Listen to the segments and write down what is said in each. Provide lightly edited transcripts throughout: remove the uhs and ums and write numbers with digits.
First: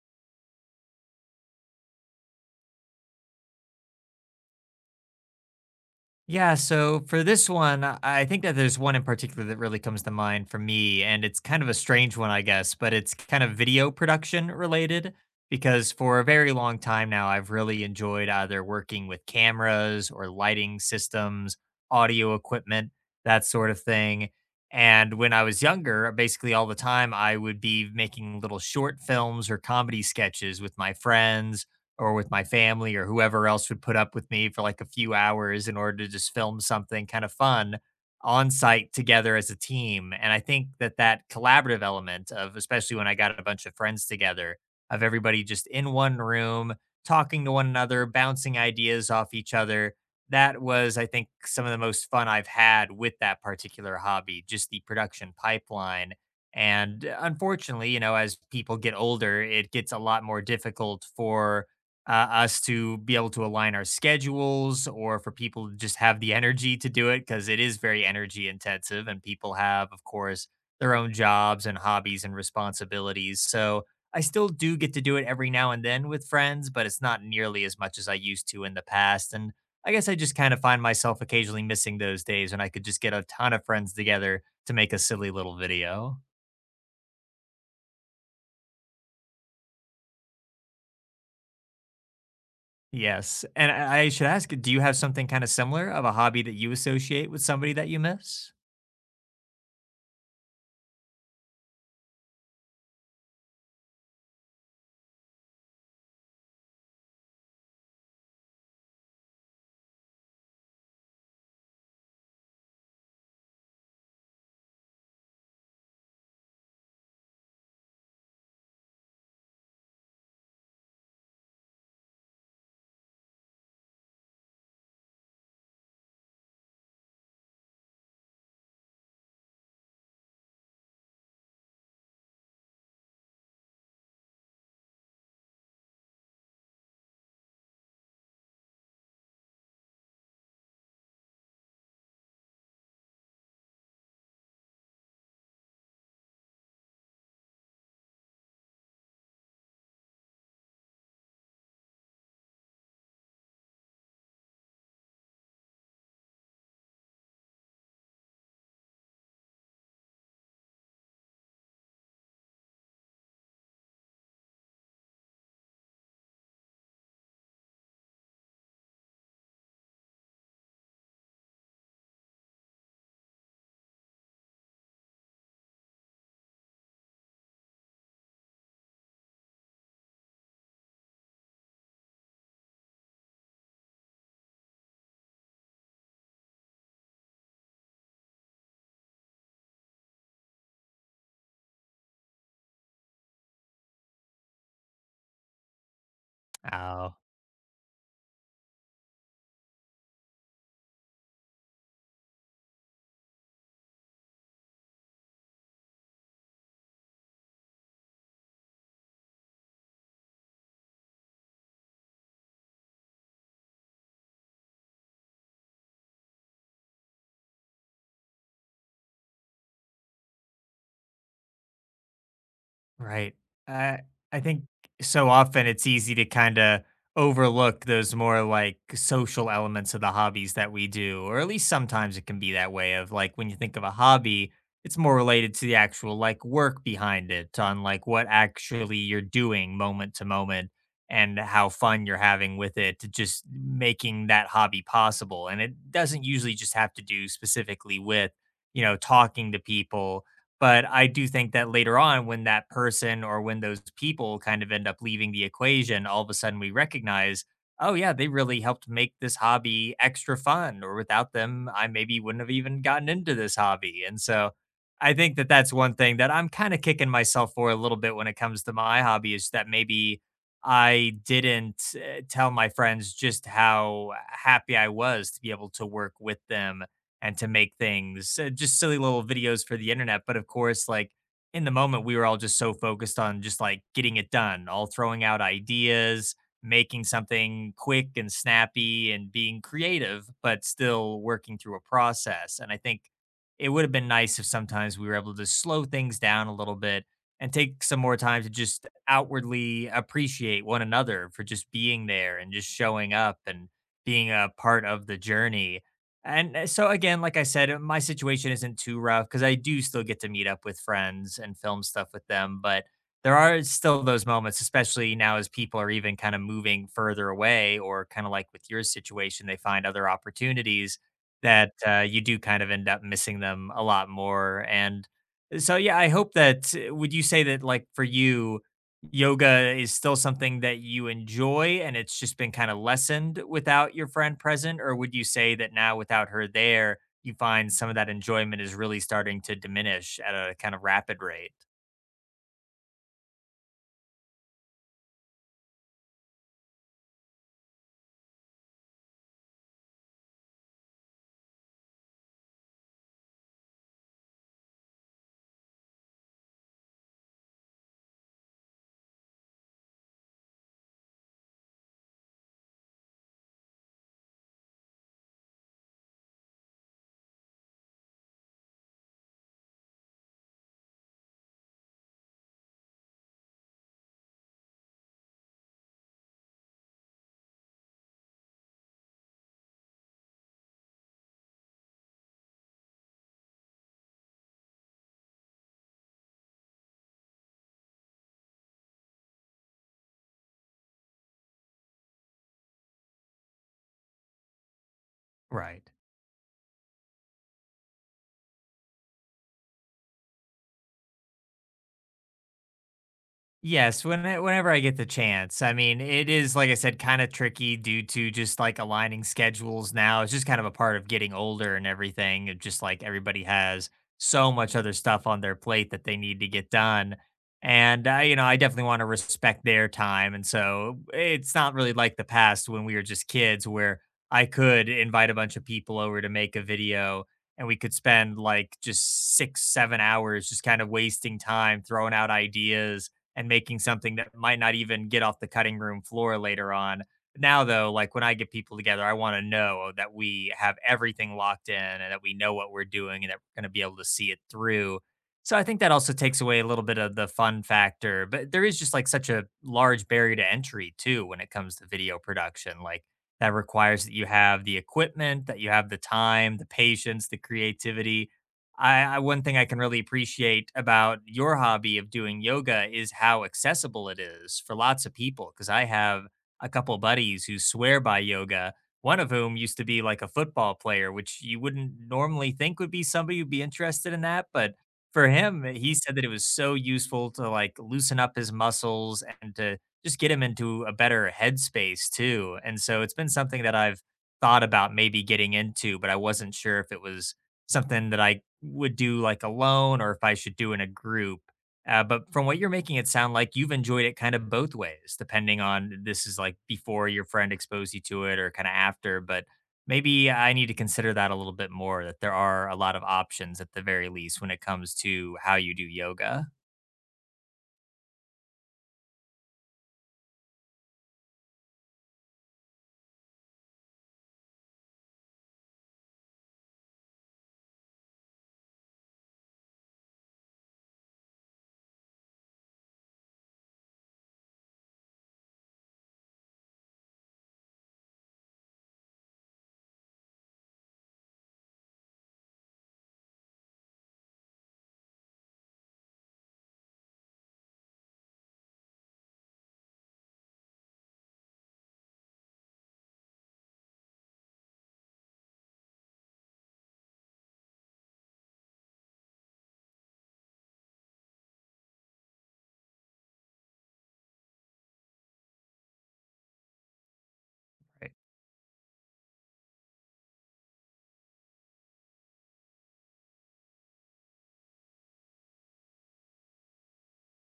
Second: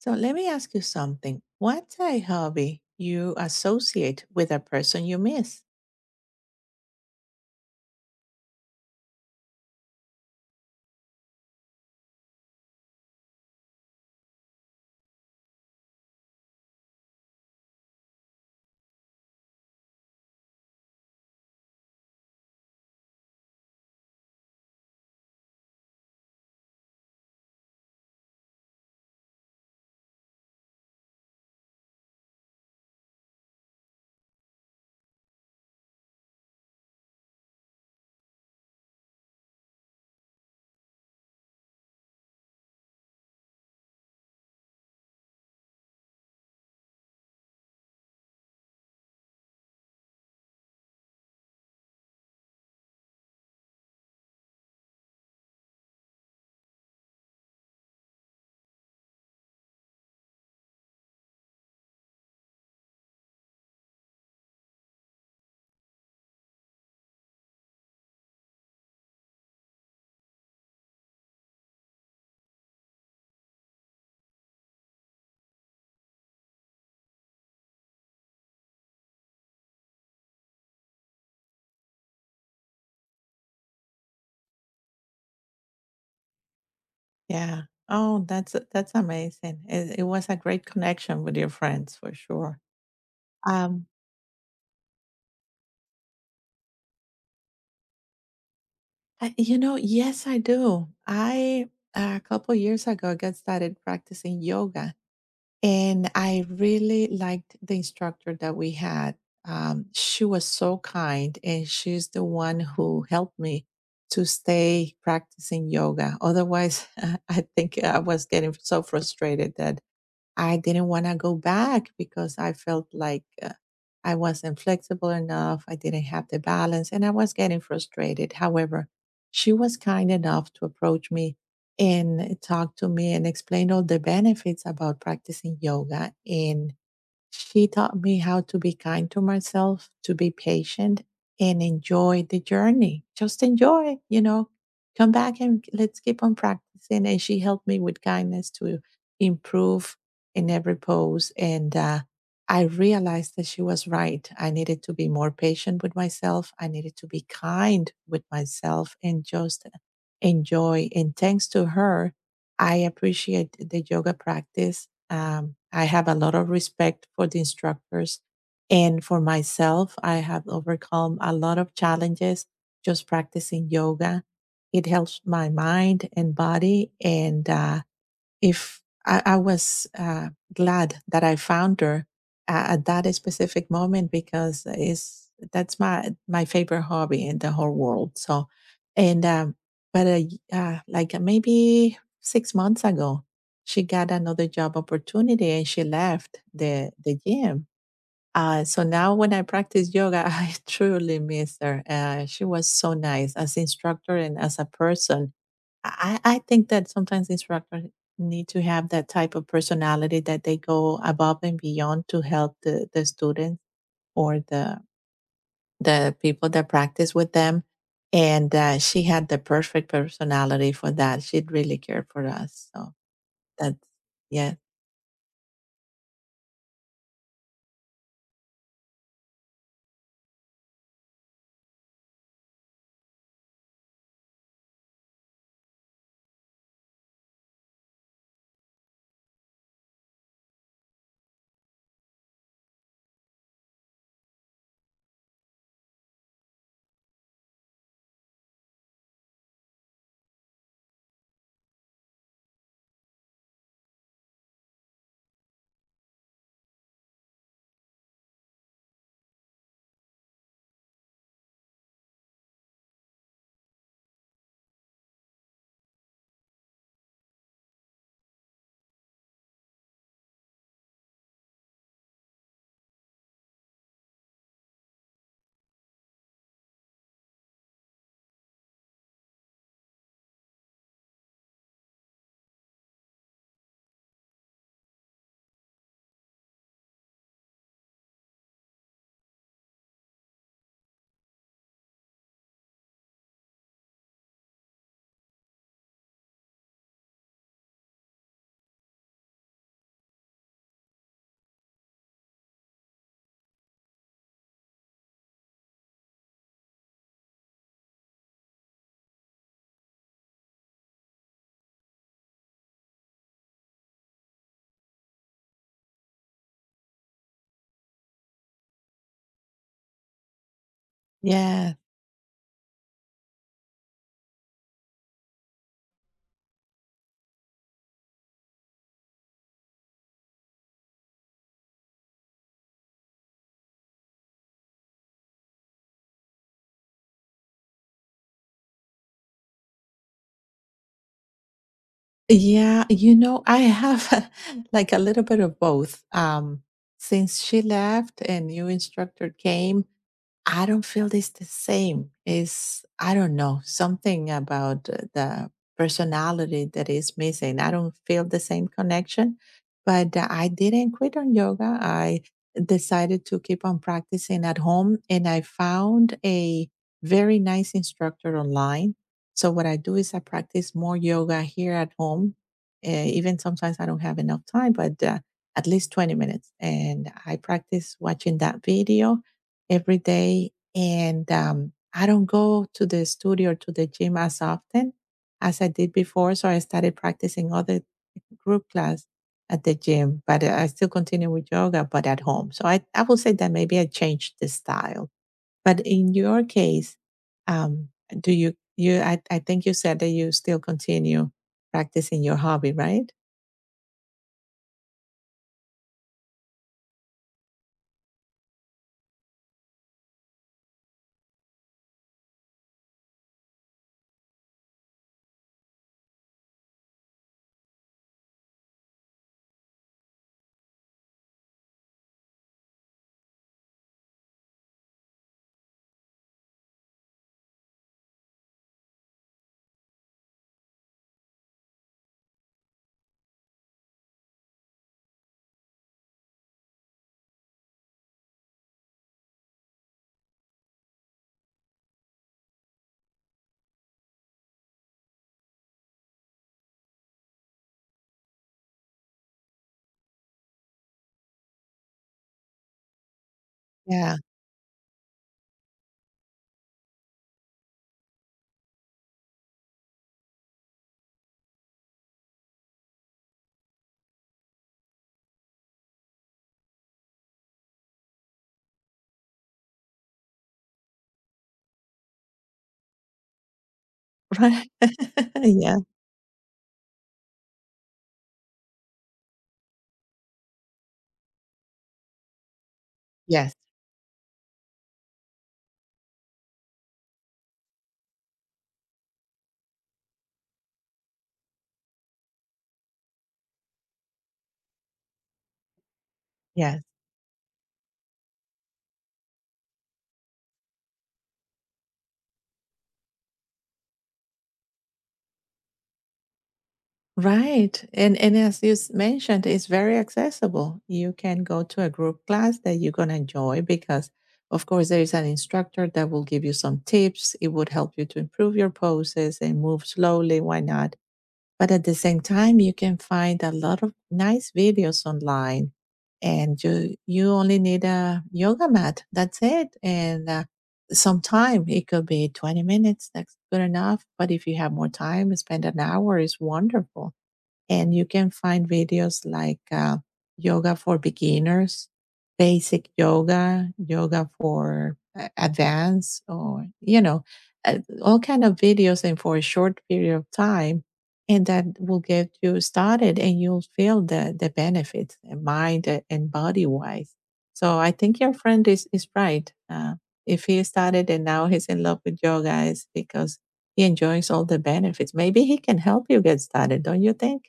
So let me ask you something. What's a hobby you associate with a person you miss? Yeah, so for this one, I think that there's one in particular that really comes to mind for me, and it's kind of a strange one, I guess, but it's kind of video production related because for a very long time now, I've really enjoyed either working with cameras or lighting systems, audio equipment, that sort of thing. And when I was younger, basically all the time, I would be making little short films or comedy sketches with my friends or with my family or whoever else would put up with me for like a few hours in order to just film something kind of fun on site together as a team. And I think that that collaborative element of, especially when I got a bunch of friends together, of everybody just in one room, talking to one another, bouncing ideas off each other. That was, I think, some of the most fun I've had with that particular hobby, just the production pipeline. And unfortunately, you know, as people get older, it gets a lot more difficult for us to be able to align our schedules or for people to just have the energy to do it because it is very energy intensive and people have, of course, their own jobs and hobbies and responsibilities. So I still do get to do it every now and then with friends, but it's not nearly as much as I used to in the past. And I guess I just kind of find myself occasionally missing those days when I could just get a ton of friends together to make a silly little video. Yeah. Oh, that's amazing. It was a great connection with your friends for sure. Yes, and Um, I should ask, do you have something kinda similar of a hobby that you associate with somebody that you miss? yes, I do. I A couple years ago got started practicing yoga, and I really liked the instructor that we had. She was so kind, and she's the one who helped me to stay practicing yoga. Otherwise, I think I was getting so frustrated that I didn't want to go back because I felt like I wasn't flexible enough. I didn't have the balance and I was getting frustrated. However, she was kind enough to approach me and talk to me and explain all the benefits about practicing yoga. And she taught me how to be kind to myself, to be patient, and enjoy the journey. Just enjoy, you know, come back and let's keep on practicing. And she helped me with kindness to improve in every pose. And I realized that she was right. I needed to be more patient with myself, I needed to be kind with myself and just enjoy. And thanks to her, I appreciate the yoga practice. I have a lot of respect for the instructors and for myself. I have overcome a lot of challenges just practicing yoga. It helps my mind and body, and if I, I was glad that I found her at that specific moment because it's that's my favorite hobby in the whole world. So, and but y- like Maybe 6 months ago, she got another job opportunity and she left the Oh. the gym. So now when I practice yoga, I truly miss her. She was so nice as instructor and as a person. I think that sometimes instructors need to have that type of personality that they go above and beyond to help the students or the people that practice with them. And she had the perfect personality for that. She really cared for us. So Right. that's I I yeah. think so often it's easy to kind of overlook those more like social elements of the hobbies that we do, or at least sometimes it can be that way of like when you think of a hobby, it's more related to the actual like work behind it, on like what actually you're doing moment to moment and how fun you're having with it to just making that hobby possible. And it doesn't usually just have to do specifically with, you know, talking to people. But I do think that later on, when that person or when those people kind of end up leaving the equation, all of a sudden we recognize, oh, yeah, they really helped make this hobby extra fun, or without them, I maybe wouldn't have even gotten into this hobby. And so I think that that's one thing that I'm kind of kicking myself for a little bit when it comes to my hobby is that maybe I didn't tell my friends just how happy I was to be able to work with them and to make things, just silly little videos for the internet. But of course, like in the moment, we were all just so focused on just like getting it done, all throwing out ideas, making something quick and snappy and being creative, but still working through a process. And I think it would have been nice if sometimes we were able to slow things down a little bit and take some more time to just outwardly appreciate one another for just being there and just showing up and being a part of the journey. And so again, like I said, my situation isn't too rough because I do still get to meet up with friends and film stuff with them. But there are still those moments, especially now as people are even kind of moving further away, or kind of like with your situation, they find other opportunities that Yeah. You do kind of end up missing them a lot more. And so, yeah, I hope that, would you say that like for you, yoga is still something that you enjoy and it's just been kind of lessened without your friend present? Or would you say that now without her there, you find some of that enjoyment is really starting to diminish at a kind of rapid rate? Yeah, you know, I have a- like a little bit of both. Since she left and new instructor came, I don't feel this the same. Is I don't know something about the personality that is missing. I don't feel the same connection, but I didn't quit on yoga. I decided to keep on practicing at home, and I found a very nice instructor online. So what I do is I practice more yoga here at home. Even sometimes I don't have enough time, but at least 20 minutes, and I practice watching that video every day. And I don't go to the studio or to the gym as often as I did before. So I started practicing other group class at the gym, but I still continue with yoga, but at home. So I will say that maybe I changed the style. But Right. in your case, um, do you, you I think you said that you still continue practicing your hobby, right? Yes, when whenever I get the chance. I mean, it is, like I said, kind of tricky due to just like aligning schedules now. It's just kind of a part of getting older and everything. It. Just like everybody has so much other stuff on their plate that they need to get done. And I, you know, I definitely want to respect their time. And so it's not really like the past when we were just kids where I could invite a bunch of people over to make a video and we could spend like just 6, 7 hours just kind of wasting time, throwing out ideas and making something that might not even get off the cutting room floor later on. Now, though, like when I get people together, I want to know that we have everything locked in and that we know what we're doing and that we're going to be able to see it through. So I think that also takes away a little bit of the fun factor, but there is just like such a large barrier to entry too when it comes to video production. Like that requires that Yeah. you have the equipment, that you have the time, the patience, the creativity. I one thing I can really appreciate about your hobby of doing yoga is how accessible it is for lots of people. Because I have a couple buddies who swear by yoga. One of whom used to be like a football player, which you wouldn't normally think would be somebody who'd be interested in that. Right. But for him, yeah. he said that it was so useful to like loosen up his muscles and to just get him into a better headspace too. And so it's been Yes. something that I've thought about maybe getting into, but I wasn't sure if it was something that I would do like alone or if I should do in a group. But from what you're making it sound like, you've enjoyed it kind of both ways, depending on this is like Yes. before your friend exposed you to it or kind of after. But maybe I need to consider that a little bit more that there are a lot of options at the very least when it comes to how you do yoga. Right. And as you mentioned, it's very accessible. You can go to a group class that you're gonna enjoy because of course there is an instructor that will give you some tips. It would help you to improve your poses and move slowly, why not? But at the same time, you can find a lot of nice videos online, and you only need a yoga mat. That's it, and some time. It could be 20 minutes. That's good enough. But if you have more time, spend an hour is wonderful and you can find videos like yoga for beginners, basic yoga, yoga for advanced, or you know, all kind of videos, and for a short period of time, and that will get you started, and you'll feel the benefits, mind and body wise. So I Right. think your friend is right. If he started and now he's in love with yoga, is because he enjoys all the benefits. Maybe he can help you get started, don't you think?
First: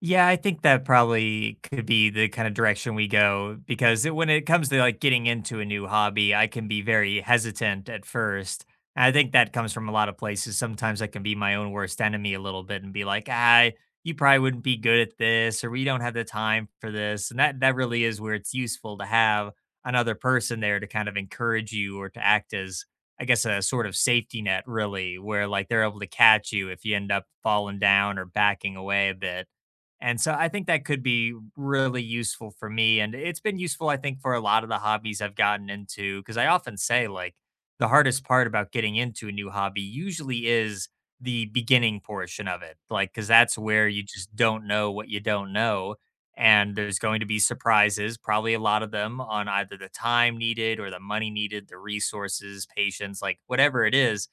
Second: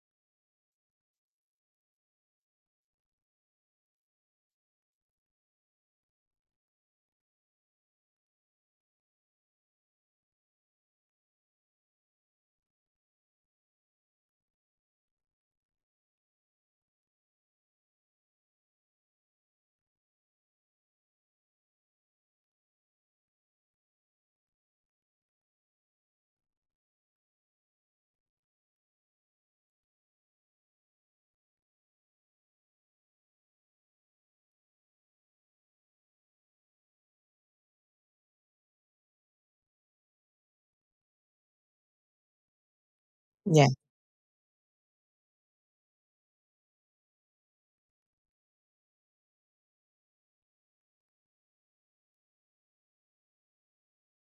Yeah, I think that probably could be the kind of direction we go because it, when it comes to like getting into a new hobby, I can be very hesitant at first. And I think that comes from a lot of places. Sometimes I can be my own worst enemy a little bit and be like, "Ah, you probably wouldn't be good at this, or we don't have the time for this." And that really is where it's useful to have another person there to kind of encourage you or to act as, I guess, a sort of safety net, really, where like they're able to catch you if you end up falling down or backing away a bit. And so I think that could be really useful for me. And it's been useful, I think, for a lot of the hobbies I've gotten into. Cause I often say, like, the hardest part about getting into a new hobby usually is the beginning portion of it. Like, cause that's Yeah, where you just don't know what you don't know. And there's going to be surprises, probably a lot of them, on either the time needed or the money needed, the resources, patience, like whatever it is.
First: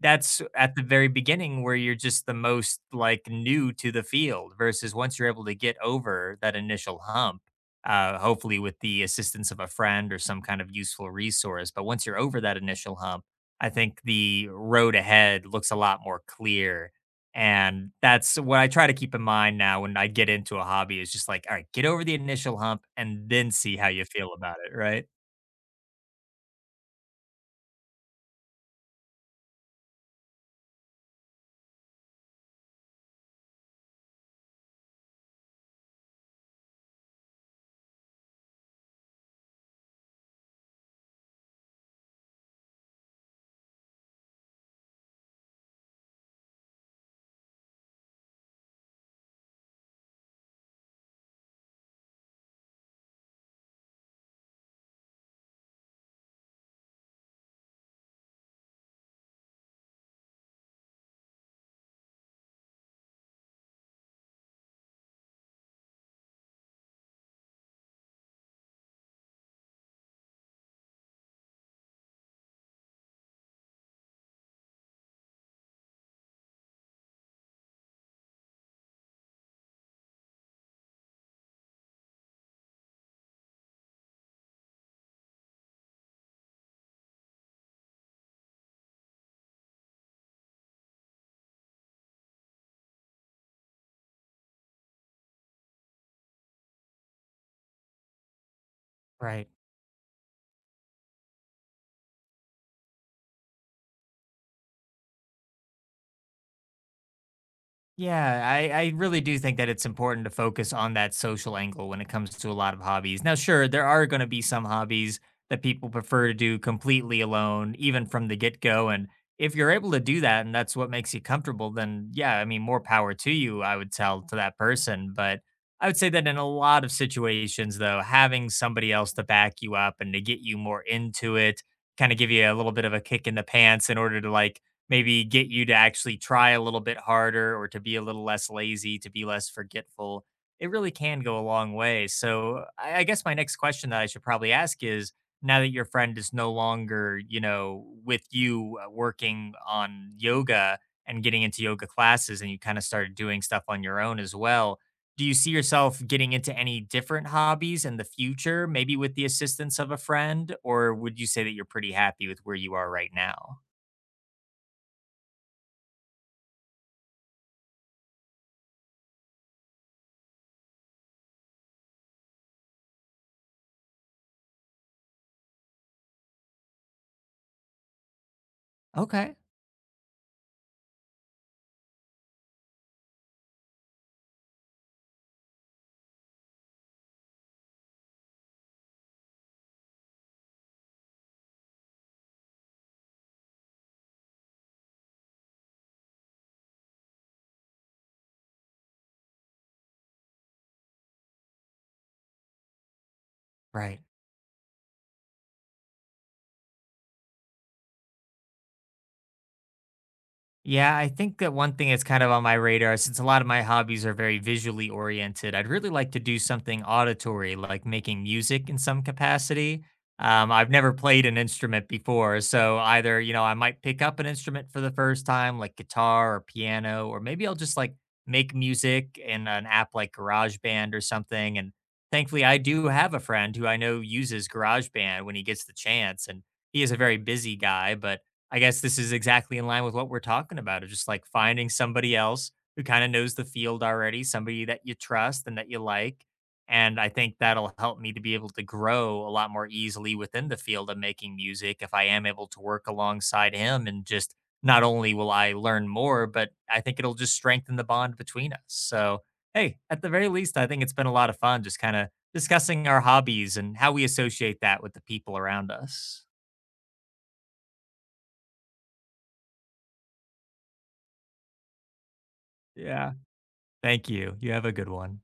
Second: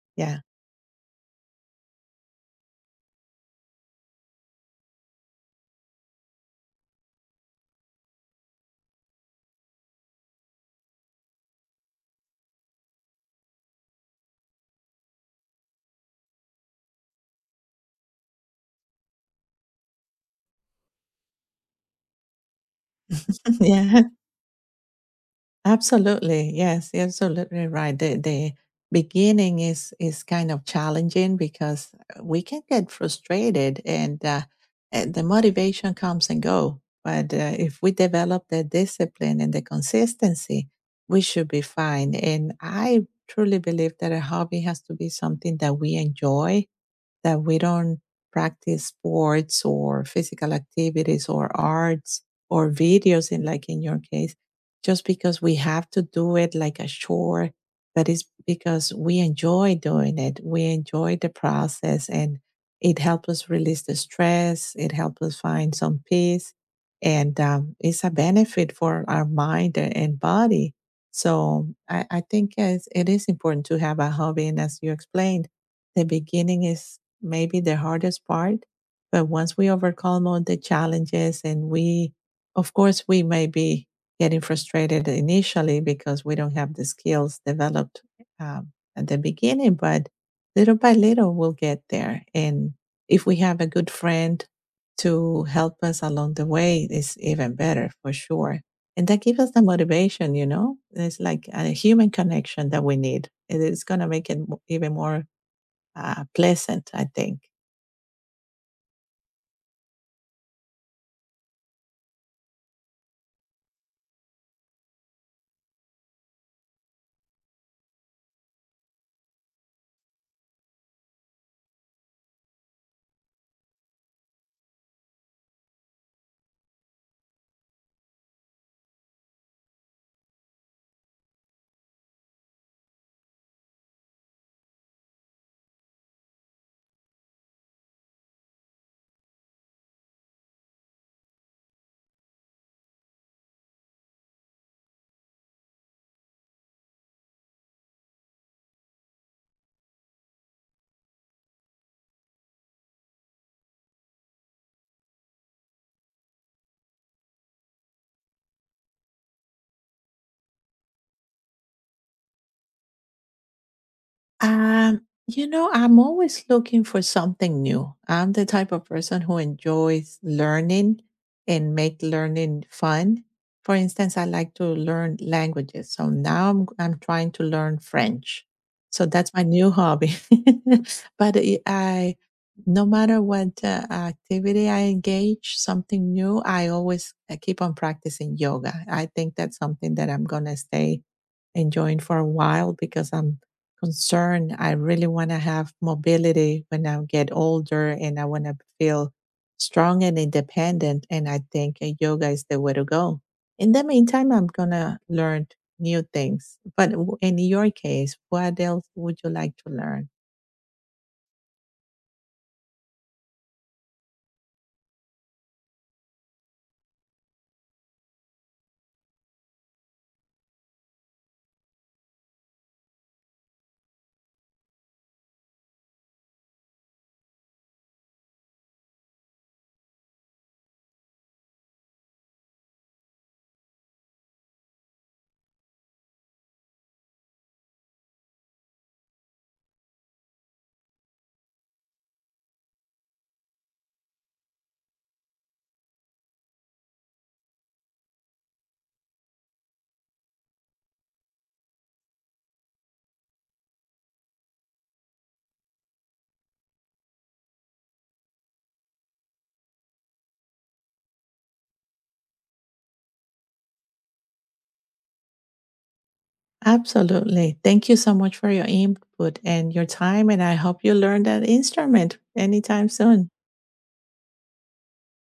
That's yeah, at the very beginning where you're just the most, like, new to the field versus once you're able to get over that initial hump, hopefully with the assistance of a friend or some kind of useful resource, but once you're over that initial hump, I think the road ahead looks a lot more clear, and that's what I try to keep in mind now when I get into a hobby is just like, "Alright, get over the initial hump and then see how yeah, you feel about it," right? absolutely. Yes, you're absolutely right. The beginning is kind of challenging because we can get frustrated and the motivation comes and go. But if we develop the discipline and the consistency, we should be fine. And I truly believe that a hobby has to be something that we enjoy, that we don't practice sports or physical activities or arts or videos in like in your case just because we have to do it like a chore, but it's because we enjoy doing it. We enjoy the process, and it helps us release the stress. It helps us find some peace, and it's a benefit for our mind and body. So I think it's, it is important to have a hobby, and as you explained, the beginning is maybe the hardest part. But once we overcome all the challenges and we, of course, we may be getting frustrated initially because we don't have the skills developed at the beginning, but little by little we'll get there. And if we have a good friend to help us along the way, it's even better for sure. And that gives Right. us the motivation, you know? It's like a human connection that we need. It is going to make it even more pleasant, I think. Yeah, I really do think that it's important to focus on that social angle when it comes to a lot of hobbies. Now, sure, there are going to be some hobbies that people prefer to do completely alone, even from the get go. And if you're able to do that and that's what makes you comfortable, then yeah, I mean, more power to you, I would tell to that person. But I would say that in a lot of situations, though, having somebody else to back you up and to get you more into it, kind of give you a little bit of a kick in the pants in order to like, maybe get you to actually try a little bit harder or to be a little less lazy, to be less forgetful. It really can go a long way. So, I guess my next question that I should probably ask is now that your friend is no longer, you know, with you, working on yoga and getting into yoga classes and you kind of started doing stuff on your own as well. Do you see yourself getting into any different hobbies in the future, maybe with the assistance of a friend? Or would you say that you're pretty happy with where you are right now? Um, you know, I'm always looking for something new. I'm the type of person who enjoys learning and make learning fun. For instance, I like to learn languages. So now I'm trying to learn French. So that's Okay. my new hobby. but no matter what activity I engage, something new, I always keep on practicing yoga. I think that's something that I'm going to stay enjoying for a while because I'm concern. I really want to have mobility when I get older and I want to feel strong and independent. And I think yoga is the way to go. In the Right. meantime, I'm going to learn new things. But in your case, what else would you like to learn? Yeah, I think that one thing that's kind of on my radar, since a lot of my hobbies are very visually oriented, I'd really like to do something auditory, like making music in some capacity. I've never played an instrument before, so either, you know, I might pick up an instrument for the first time, like guitar or piano, or maybe I'll just like make music in an app like GarageBand or something. And thankfully, I do have a friend who I know uses GarageBand when he gets the chance, and he is a very busy guy, but I guess this is exactly in line with what we're talking about, of just like finding somebody else who kind of knows the field already, somebody that you trust and that you like. And I think that'll help me to be able to grow a lot more easily within the field of making music if I am able to work alongside him. And just not only will I learn more, but I think it'll just strengthen the bond between us. So, hey, at the very least, I think it's been a lot of fun just kind of discussing our hobbies and how we associate that with the people around us. Absolutely. Thank you so much for your input and your time. And I hope you learn that instrument anytime Yeah. soon. Thank you. You have a good one.